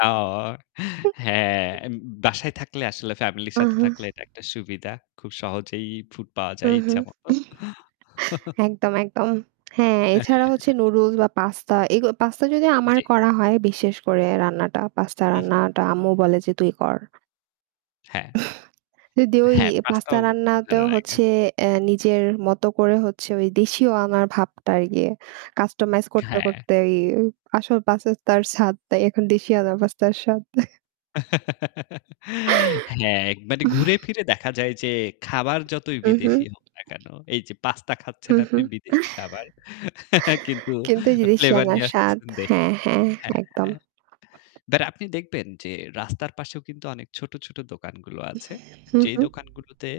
আঅ হ্যাঁ, উম, উম বাসায় থাকলে আসলে family র সাথে আহা! থাকলে এটা একটা সুবিধা। খুব সহজেই food পাওয়া যায় উহু। ইচ্ছামত। একদম, একদম। হ্যাঁ, অ্যা হ্যাঁ, এছাড়া হচ্ছে হ্যাঁ। নুডুলস বা পাস্তা। এগু পাস্তা যদি আমার জি। করা হয়, বিশেষ করে রান্নাটা, পাস্তা উহু। রান্নাটা আম্মু বলে যে, "তুই কর।" হ্যাঁ। যদি ওই হ্যাঁ, পাস্তা পাস্তাও রান্নাতেও ভালো লাগে। হচ্ছে এ নিজের মতো করে হচ্ছে ঐ দেশিও আনার ভাবটা আর কি। customize করতে, হ্যাঁ। করতে এই আসল পাস্তার স্বাদ তাই এখন দেশিয়আনার পাস্তার স্বাদ। হ্যাঁ, একবারই ঘুরে ফিরে দেখা যায় যে খাবার যতই বিদেশি উহু। হোক না কেন, এই যে পাস্তা হু, খাচ্ছেন হু আপনি বিদেশি খাবার কিন্তু কিন্তু যে flavour দেশিয়ানার নিয়ে স্বাদ আসতেছেন দেশি হ্যাঁ, হ্যাঁ, হ্যাঁ, একদম। হ্যাঁ। বাট আপনি দেখবেন যে রাস্তার পাশেও কিন্তু অনেক ছোট, ছোট দোকানগুলো আছে হু, যেই হু। দোকানগুলোতে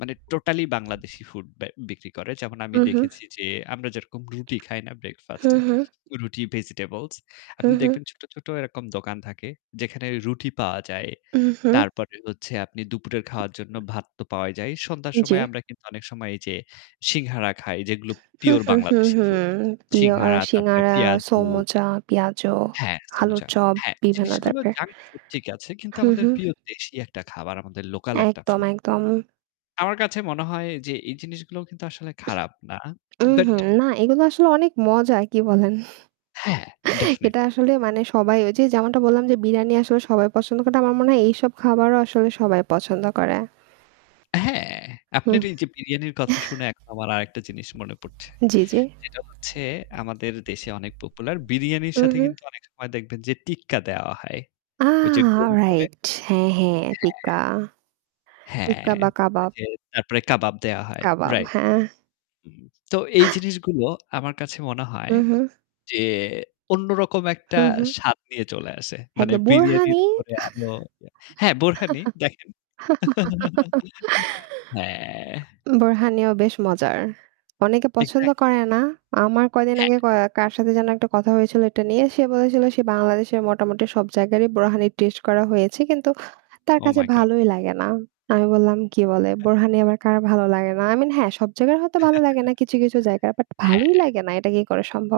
মানে totally বাংলাদেশি food বে বিক্রি করে। যেমন আমি উহু। দেখেছি যে আমরা যেরকম রুটি খাই না হু, breakfast এ? হু। রুটি, vegetables? হু, আপনি হু। দেখবেন ছোট, ছোট এরকম দোকান থাকে যেখানে রুটি পাওয়া যায়। উহু। তারপরে হচ্ছে আপনি দুপুরের খাওয়ার জন্য ভাত তো পাওয়াই যায়। সন্ধ্যার সময় জি। আমরা কিন্তু অনেক সময় এই যে সিংগারা খাই যেগুলো হু, pure হু, হু, বাংলাদেশি হু food। প্রিয় আ সিংগারা তারপরে সিঙ্গারা, পেয়াজু। সোমোচা, পিয়াজু, হ্যাঁ, আলুর সমুচা। চপ, হ্যাঁ, বিভিন্ন জিনিসগুলো টাইপের। junk food ঠিক আছে কিন্তু হু, আমাদের হু। pure দেশি একটা খাবার, আমাদের local একটা একদম, food। একদম। আমার কাছে মনে হয় যে এই জিনিসগুলোও কিন্তু আসলে খারাপ না। বাট উহু, না, এগুলো আসলে অনেক মজা, কি বলেন? হ্যাঁ, ডেফিনেট এটা আসলে মজা মানে তো। সবাই ঐ যে যেমনটা বললাম, যে বিরিয়ানি আসলে সবাই পছন্দ করে, তেমন আমার মনে হয় এইসব খাবারও আসলে সবাই পছন্দ করে। হ্যাঁ, আপনার হুহ। এই যে বিরিয়ানির কথা শুনে এখন আমার আরেকটা জিনিস মনে পড়ছে। জি, জি। যেটা হচ্ছে আমাদের দেশে অনেক popular বিরিয়ানির সাথে উহু। কিন্তু অনেক সময় দেখবেন যে টিক্কা দেওয়া হয়। ওই যে আহ! গোল করে। alright. অ্যা হ্যাঁ, হ্যাঁ, হ্যাঁ। টিক্কা, হ্যাঁ। টিক্কা বা কাবাব। ঐযে তারপরে কাবাব দেওয়া হয়। কাবাব, রাইট। হ্যাঁ। তো এই জিনিসগুলো আমার কাছে মনে হয় উহু। যে অন্যরকম একটা হু, হু। স্বাদ নিয়ে চলে আসে। মানে একদম বিরিয়ানির বোরহানি। উপরে আরও হ্যাঁ, বোরহানি দেখেন। হ্যাঁ। বোরহানিও বেশ মজার। অনেকে পছন্দ Exactly। করে না। আমার কয়দিন হ্যাঁ। আগে ক কার সাথে যেন একটা কথা হয়েছিল এটা নিয়ে। সে বলেছিল সে বাংলাদেশের মোটামুটি সব জায়গারই বোরহানির taste করা হয়েছে কিন্তু তার Oh কাছে my god! ভালোই লাগে না। আমি বললাম, "কি বলে? বোরহানি আবার কার ভালো লাগে না?" I mean হ্যাঁ, সব জায়গার হয়তো ভালো লাগে না কিছু, কিছু জায়গার। বাট ভালোই হ্যাঁ। লাগে না এটা কি করে সম্ভব?